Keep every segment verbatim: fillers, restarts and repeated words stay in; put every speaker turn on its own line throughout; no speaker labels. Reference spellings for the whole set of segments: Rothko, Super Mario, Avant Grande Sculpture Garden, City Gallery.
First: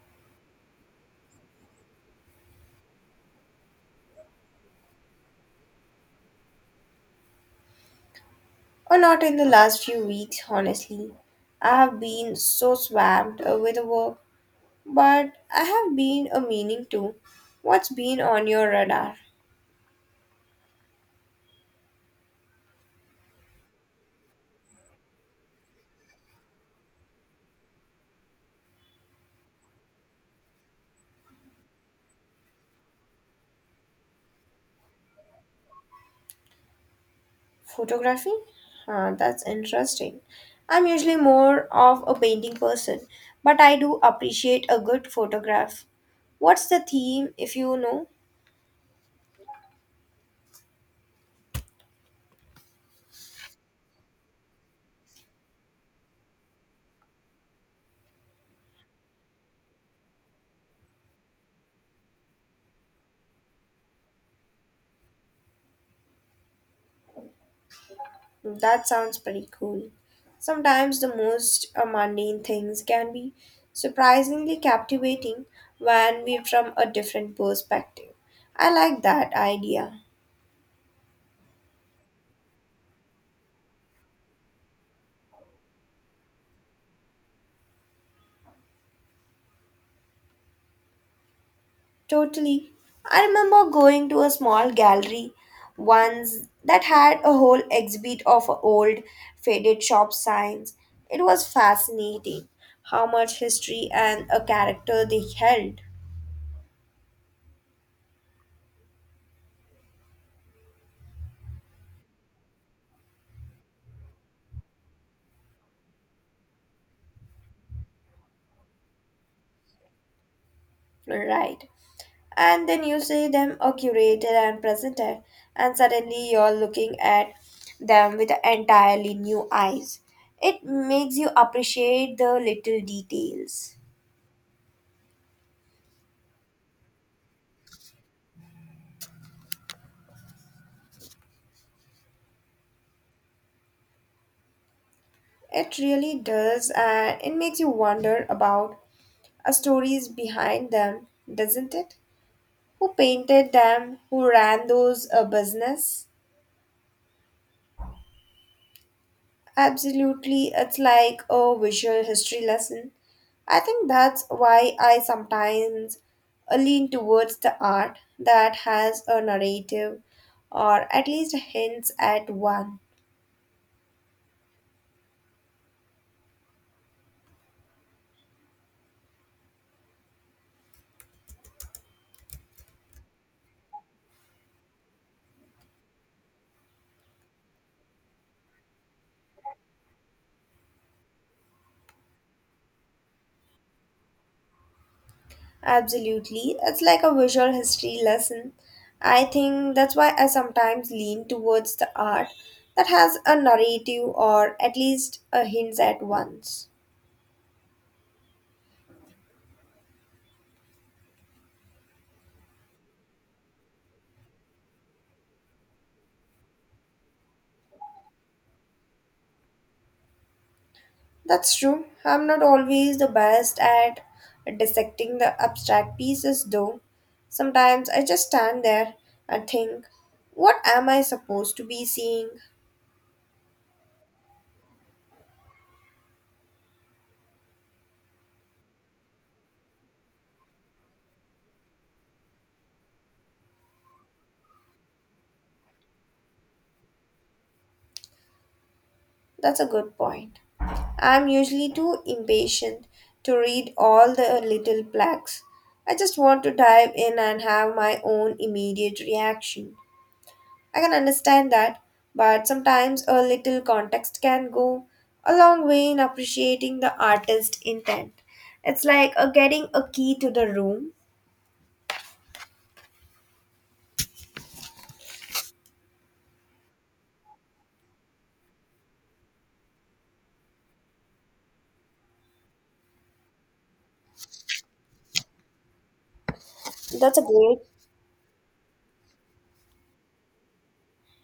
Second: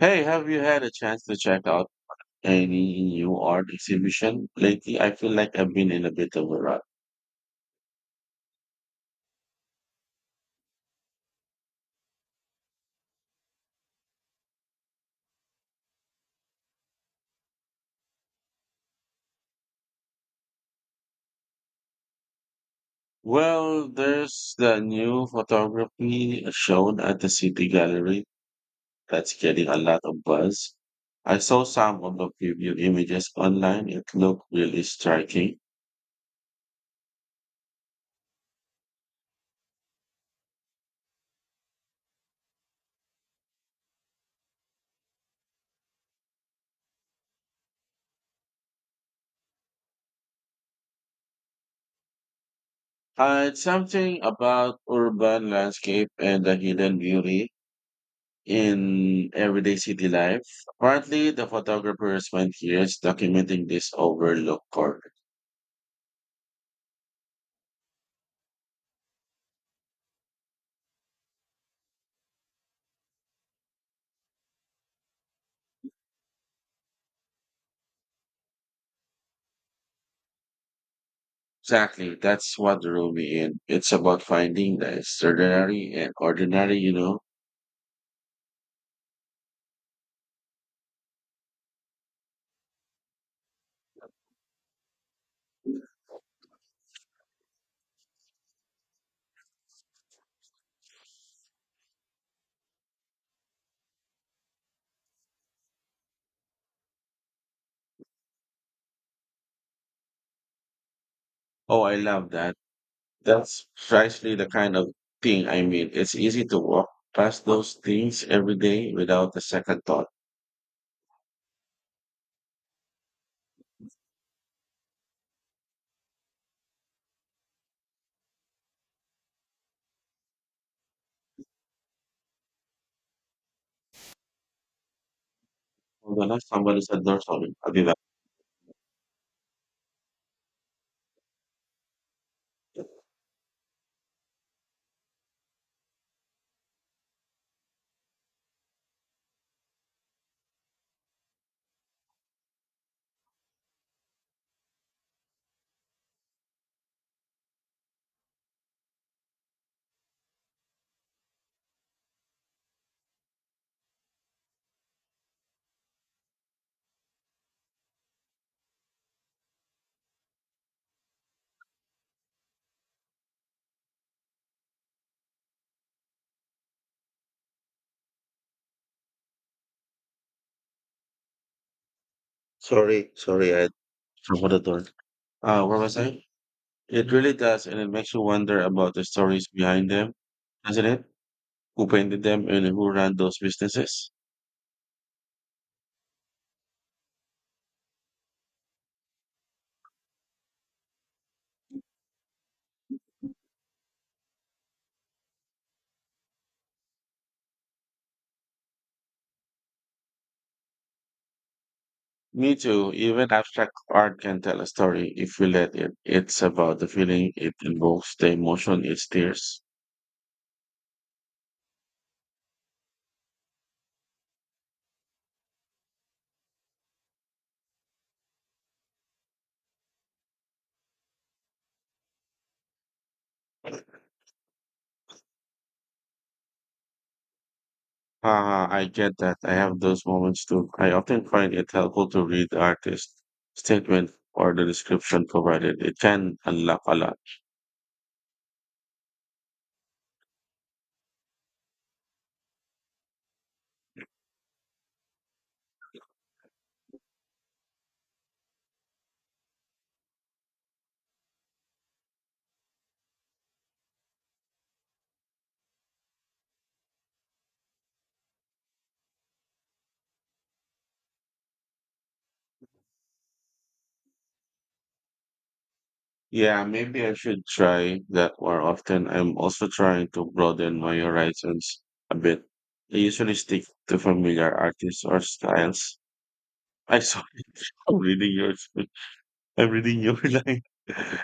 Hey, have you had a chance to check out any new art exhibition lately? I feel like I've been in a bit of a rut.
Or not in the last few weeks, honestly. I have been so swamped uh, with work, but I have been a meaning to. What's been on your radar?
Well, there's the new photography shown at the City Gallery that's getting a lot of buzz. I saw some of the preview images online. It looked really striking.
Photography? Huh, that's interesting. I'm usually more of a painting person, but I do appreciate a good photograph. What's the theme, if you know?
Uh, it's something about urban landscape and the hidden beauty in everyday city life. Partly the photographers spent years documenting this overlooked corner.
That sounds pretty cool. Sometimes the most uh, mundane things can be surprisingly captivating when viewed from a different perspective. I like that idea.
Exactly, that's what drew me in. It's about finding the extraordinary and ordinary, you know.
Totally. I remember going to a small gallery once that had a whole exhibit of old faded shop signs. It was fascinating how much history and a character they held.
Oh, I love that. That's precisely the kind of thing I mean. It's easy to walk past those things every day without a second thought.
Right. And then you see them are curated and presented, and suddenly you're looking at them with entirely new eyes. It makes you appreciate the little details.
Hold on, ah, somebody's at the door. Sorry, I'll be back.
It really does, and it makes you wonder about a stories behind them, doesn't it? Who painted them? Who ran those a business? Absolutely, it's like a visual history lesson. I think that's why I sometimes uh, lean towards the art that has a narrative or at least hints at one.
Sorry, sorry, I forgot the door. Uh, where was I? It really does, and it makes you wonder about the stories behind them, isn't it? Who painted them and who ran those businesses?
Absolutely, it's like a visual history lesson. I think that's why I sometimes lean towards the art that has a narrative or at least a hints at once.
Me too. Even abstract art can tell a story if you let it. It's about the feeling it invokes, the emotion it stirs.
That's true. I'm not always the best at dissecting the abstract pieces, though. Sometimes I just stand there and think, what am I supposed to be seeing?
Ah, I get that. I have those moments too. I often find it helpful to read the artist statement or the description provided. It can unlock a lot.
That's a good point. I'm usually too impatient to read all the little plaques. I just want to dive in and have my own immediate reaction. I can understand that, but sometimes a little context can go a long way in appreciating the artist's intent. It's like uh, getting a key to the room.
Yeah, maybe I should try that more often. I'm also trying to broaden my horizons a bit. I usually stick to familiar artists or styles. I
That's a
sorry,
great.
I'm reading yours. I'm reading your line.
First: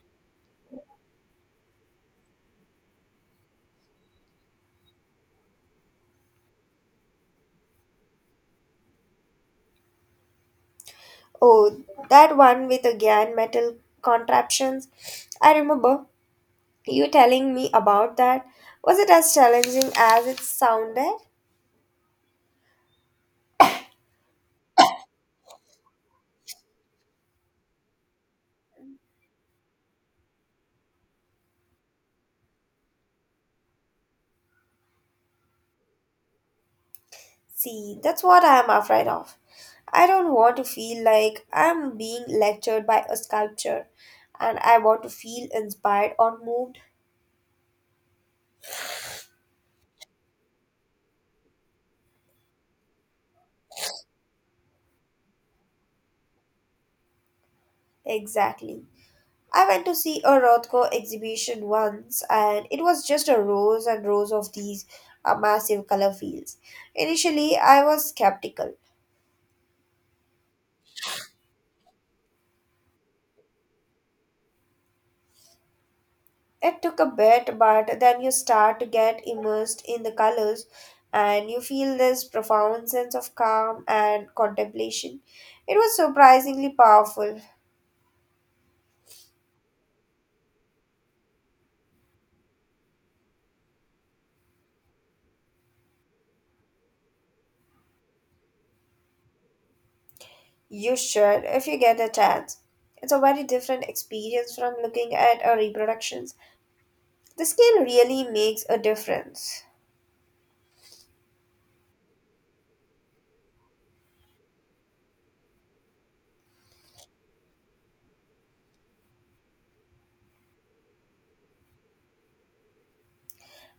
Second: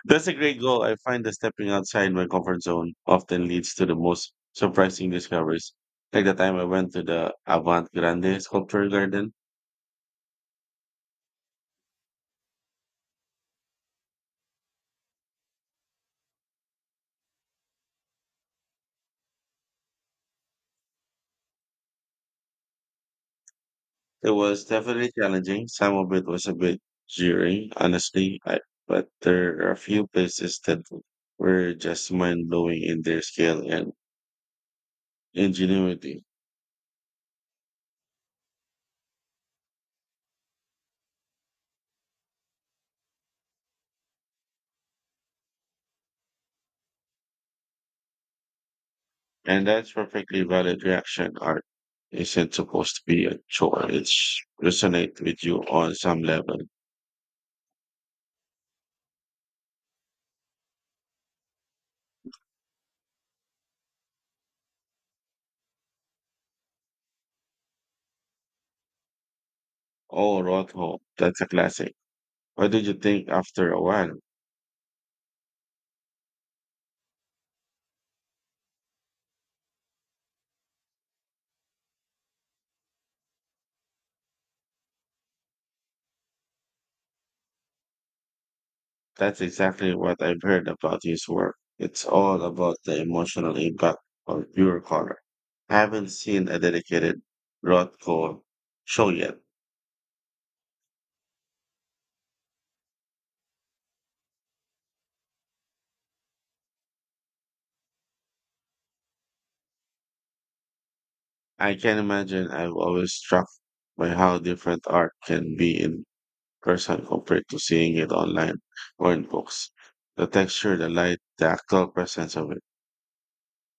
That's a great goal. I find that stepping outside my comfort zone often leads to the most surprising discoveries. Like the time I went to the Avant Grande Sculpture Garden.
Oh, that one with the Gyan metal contraptions. I remember you telling me about that. Was it as challenging as it sounded?
It was definitely challenging. Some of it was a bit jarring, honestly, I, but there are a few places that were just mind blowing in their scale and ingenuity.
See, that's what I am afraid of. I don't want to feel like I'm being lectured by a sculpture, and I want to feel inspired or moved.
And that's perfectly valid reaction. Art isn't supposed to be a chore. It's resonate with you on some level.
Exactly. I went to see a Rothko exhibition once, and it was just a rows and rows of these uh, massive color fields. Initially, I was skeptical.
Oh, Rothko, that's a classic. What did you think after a while?
It took a bit, but then you start to get immersed in the colors and you feel this profound sense of calm and contemplation. It was surprisingly powerful.
That's exactly what I've heard about his work. It's all about the emotional impact of pure color. I haven't seen a dedicated Rothko show yet.
You should, if you get a chance. It's a very different experience from looking at a reproductions. The scale really makes a difference.
I can imagine. I'm always struck by how different art can be in person compared to seeing it online or in books. The texture, the light, the actual presence of it.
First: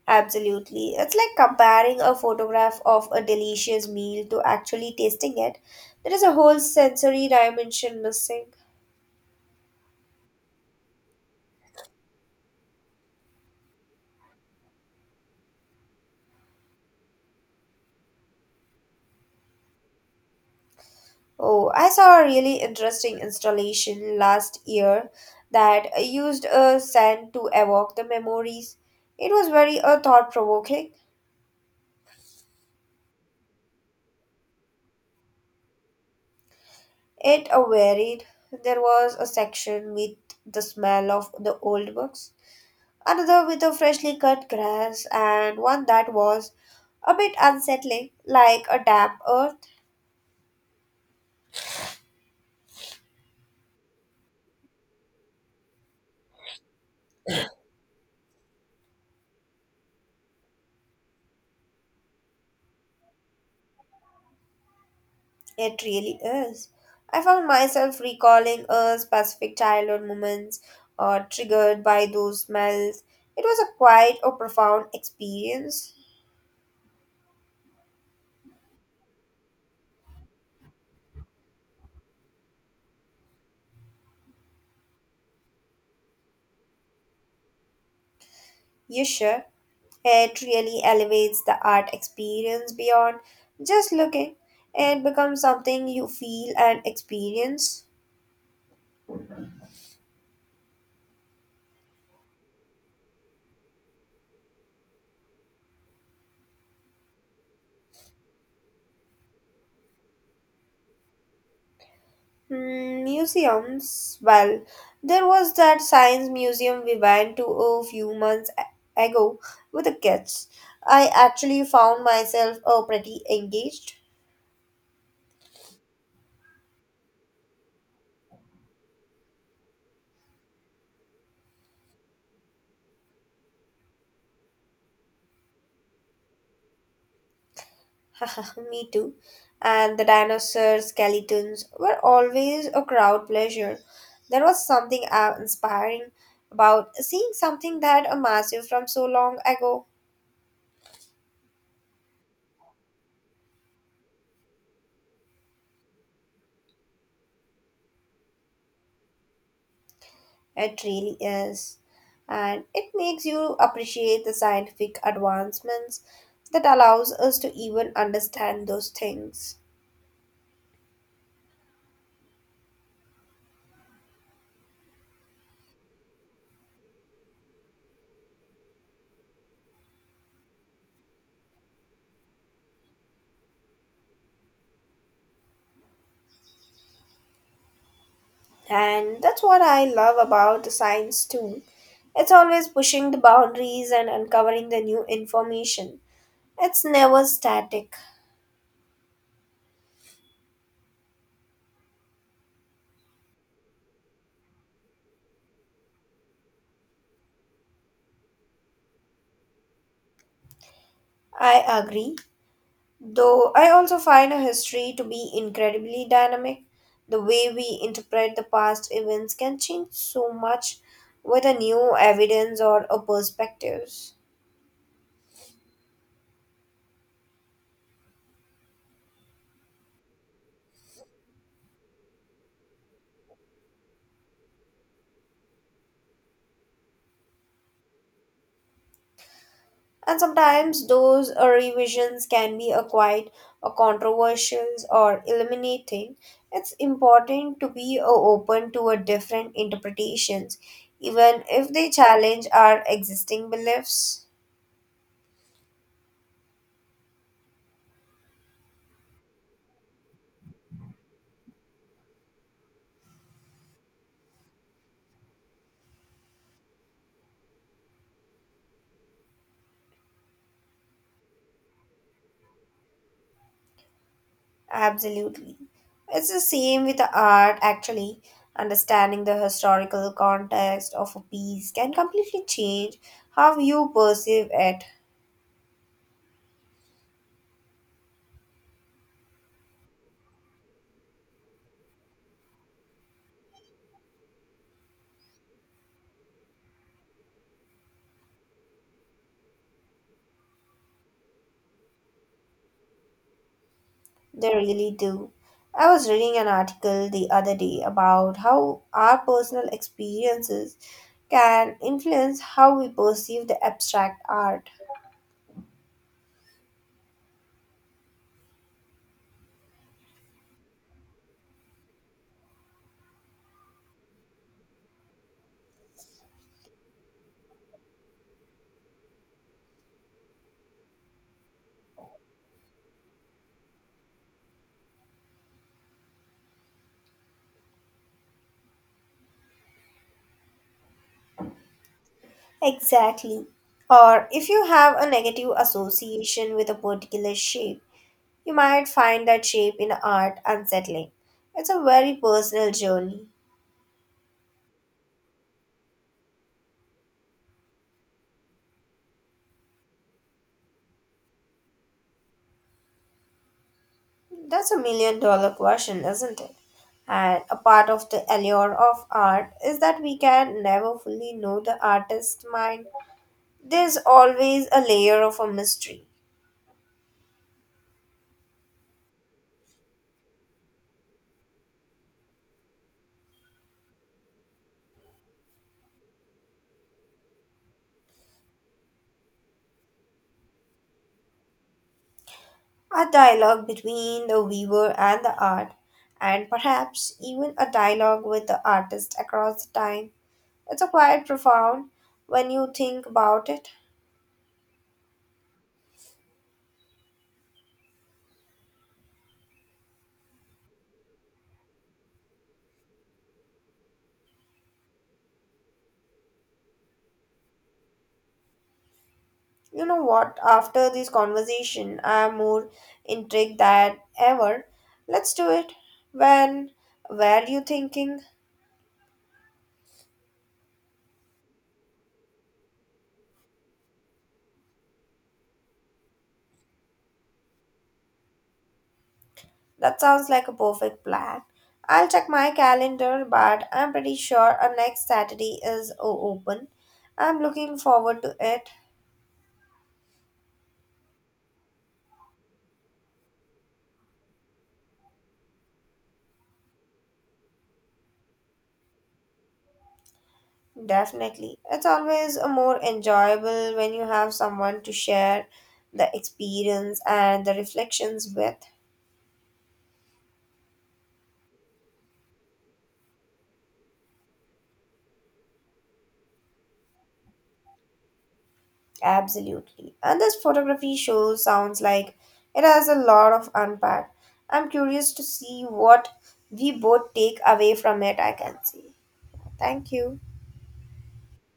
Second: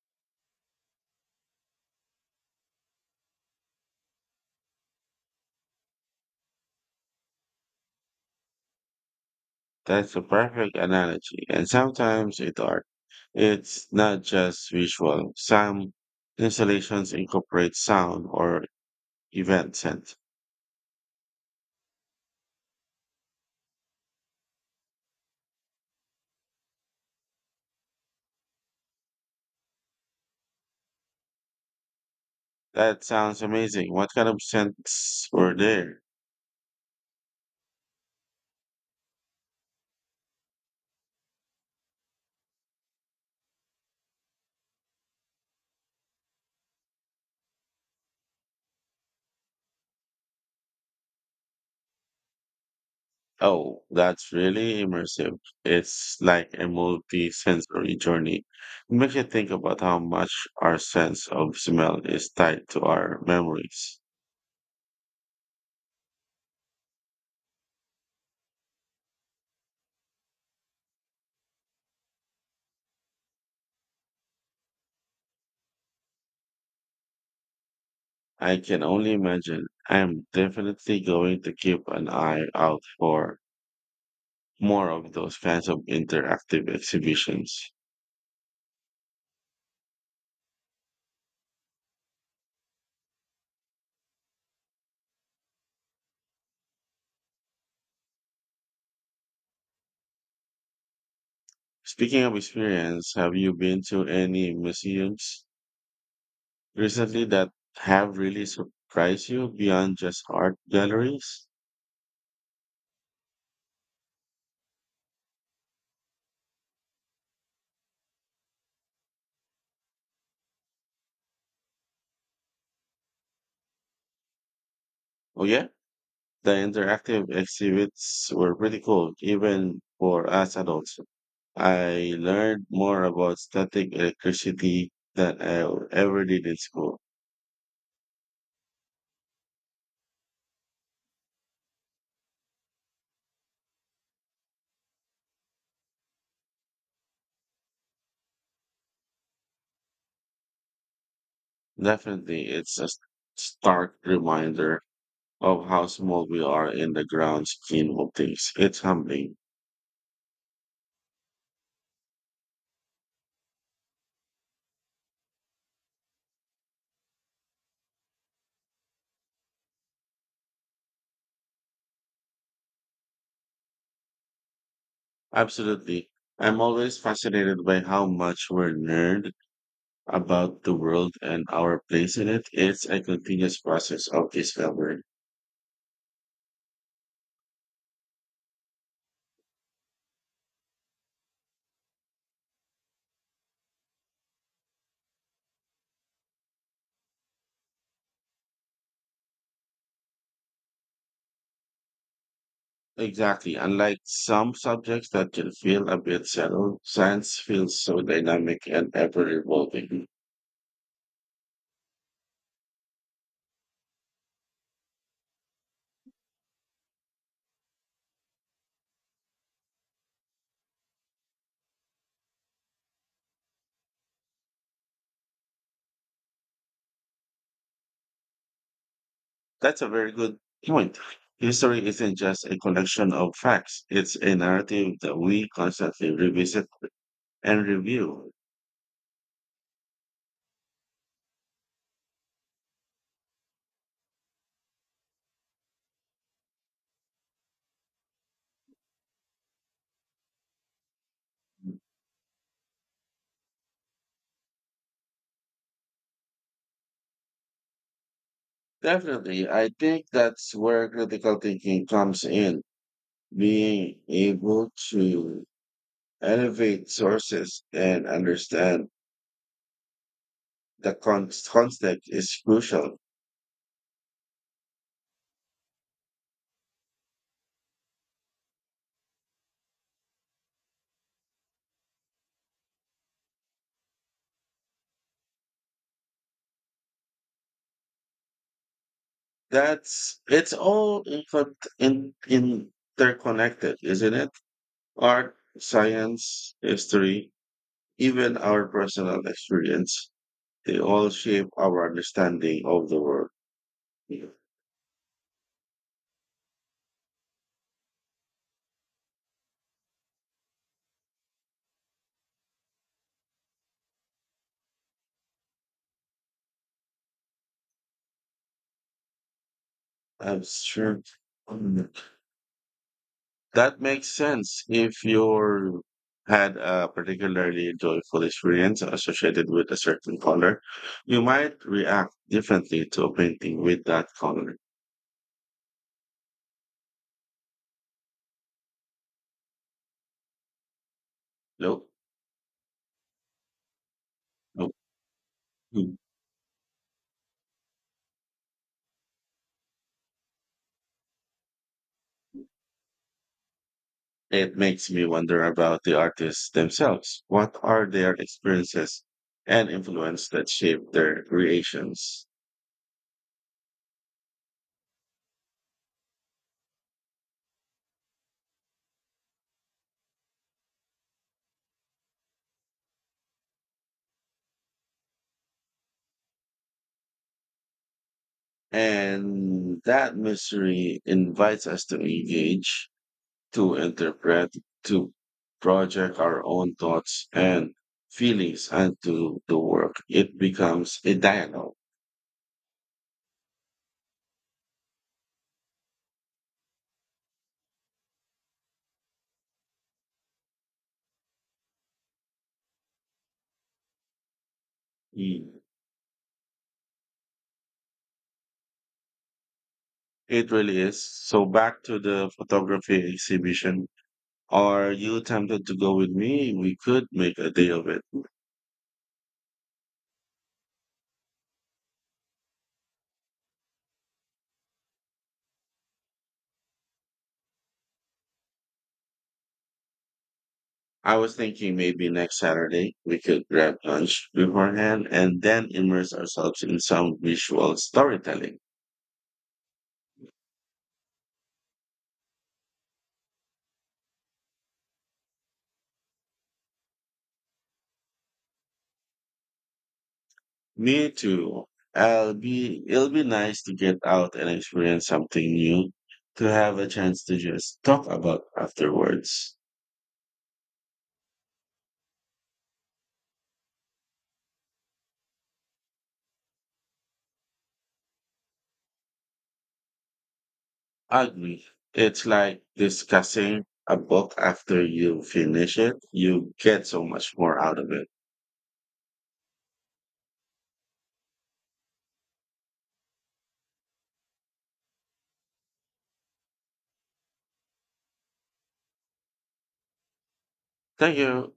Absolutely. It's like comparing a photograph of a delicious meal to actually tasting it. There is a whole sensory dimension missing.
That's a perfect analogy. And sometimes it art. It's not just visual. Some installations incorporate sound or event scent.
Oh, I saw a really interesting installation last year that used a sand to evoke the memories. It was very uh, thought provoking.
That sounds amazing. What kind of scents were there?
It uh, varied. There was a section with the smell of the old books, another with the freshly cut grass, and one that was a bit unsettling, like a damp earth.
Oh, that's really immersive. It's like a multi-sensory journey. It makes you think about how much our sense of smell is tied to our memories.
It really is. I found myself recalling uh, specific childhood moments uh, triggered by those smells. It was a quite a profound experience.
I can only imagine. I'm definitely going to keep an eye out for more of those kinds of interactive exhibitions.
You sure? It really elevates the art experience beyond just looking. It becomes something you feel and experience.
Speaking of experience, have you been to any museums recently that have really surprised you beyond just art galleries?
Hmm, museums. Well, there was that science museum we went to a few months a- ago with the kids. I actually found myself uh, pretty engaged.
Oh, yeah. The interactive exhibits were pretty cool, even for us adults. I learned more about static electricity than I ever did in school.
Me too. And the dinosaur skeletons were always a crowd pleasure. There was something uh, inspiring about seeing something that a massive from so long ago.
Definitely, it's a stark reminder of how small we are in the grand scheme of things. It's humbling.
It really is. And it makes you appreciate the scientific advancements that allows us to even understand those things.
Absolutely. I'm always fascinated by how much we're nerd about the world and our place in it. It's a continuous process of discovery.
And that's what I love about the science too. It's always pushing the boundaries and uncovering the new information. It's never static.
Exactly. Unlike some subjects that can feel a bit settled, science feels so dynamic and ever evolving.
I agree. Though I also find a history to be incredibly dynamic, the way we interpret the past events can change so much with a new evidence or a perspectives.
That's a very good point. History isn't just a collection of facts, it's a narrative that we constantly revisit and review.
And sometimes those uh, revisions can be acquired or controversial or eliminating. It's important to be uh, open to a different interpretations, even if they challenge our existing beliefs.
Definitely. I think that's where critical thinking comes in, being able to elevate sources and understand the con- context is crucial.
Absolutely. It's the same with the art, actually. Understanding the historical context of a piece can completely change how you perceive it.
That's it's all incon in, interconnected, isn't it? Art, science, history, even our personal experience, they all shape our understanding of the world. Yes,
They really do. I was reading an article the other day about how our personal experiences can influence how we perceive the abstract art.
I'm sure. That makes sense. If you had a particularly joyful experience associated with a certain color, you might react differently to a painting with that color. Look,
Exactly. Or if you
look,
have a negative
mm.
association with a particular shape, you might find that shape in art unsettling. It's a very personal journey.
It makes me wonder about the artists themselves. What are their experiences and influence that shape their creations?
That's a million dollar question, isn't it? And a part of the allure of art is that we can never fully know the artist's mind. There's always a layer of a mystery,
And that mystery invites us to engage, to interpret, to project our own thoughts and feelings onto the work. It becomes a dialogue.
a dialogue between the weaver and the art, and perhaps even a dialogue with the artist across the time. It's a quite profound when you think about it.
Mm. It really is. So back to the photography exhibition. Are you tempted to go with me? We could make a day of it.
You know what? After this conversation, I am more intrigued than ever. Let's do it. When were you thinking?
I was thinking maybe next Saturday we could grab lunch beforehand and then immerse ourselves in some visual storytelling.
That sounds like a perfect plan. I'll check my calendar, but I'm pretty sure our next Saturday is o- open. I'm looking forward to it.
Me too. I'll be, it'll be nice to get out and experience something new, to have a chance to just talk about afterwards.
Definitely. It's always a more enjoyable when you have someone to share the experience and the reflections with.
Agree. It's like discussing a book after you finish it. You get so much more out of it.
Absolutely. And this photography show sounds like it has a lot of unpack. I'm curious to see what we both take away from it, I can see. Thank you.
Thank you.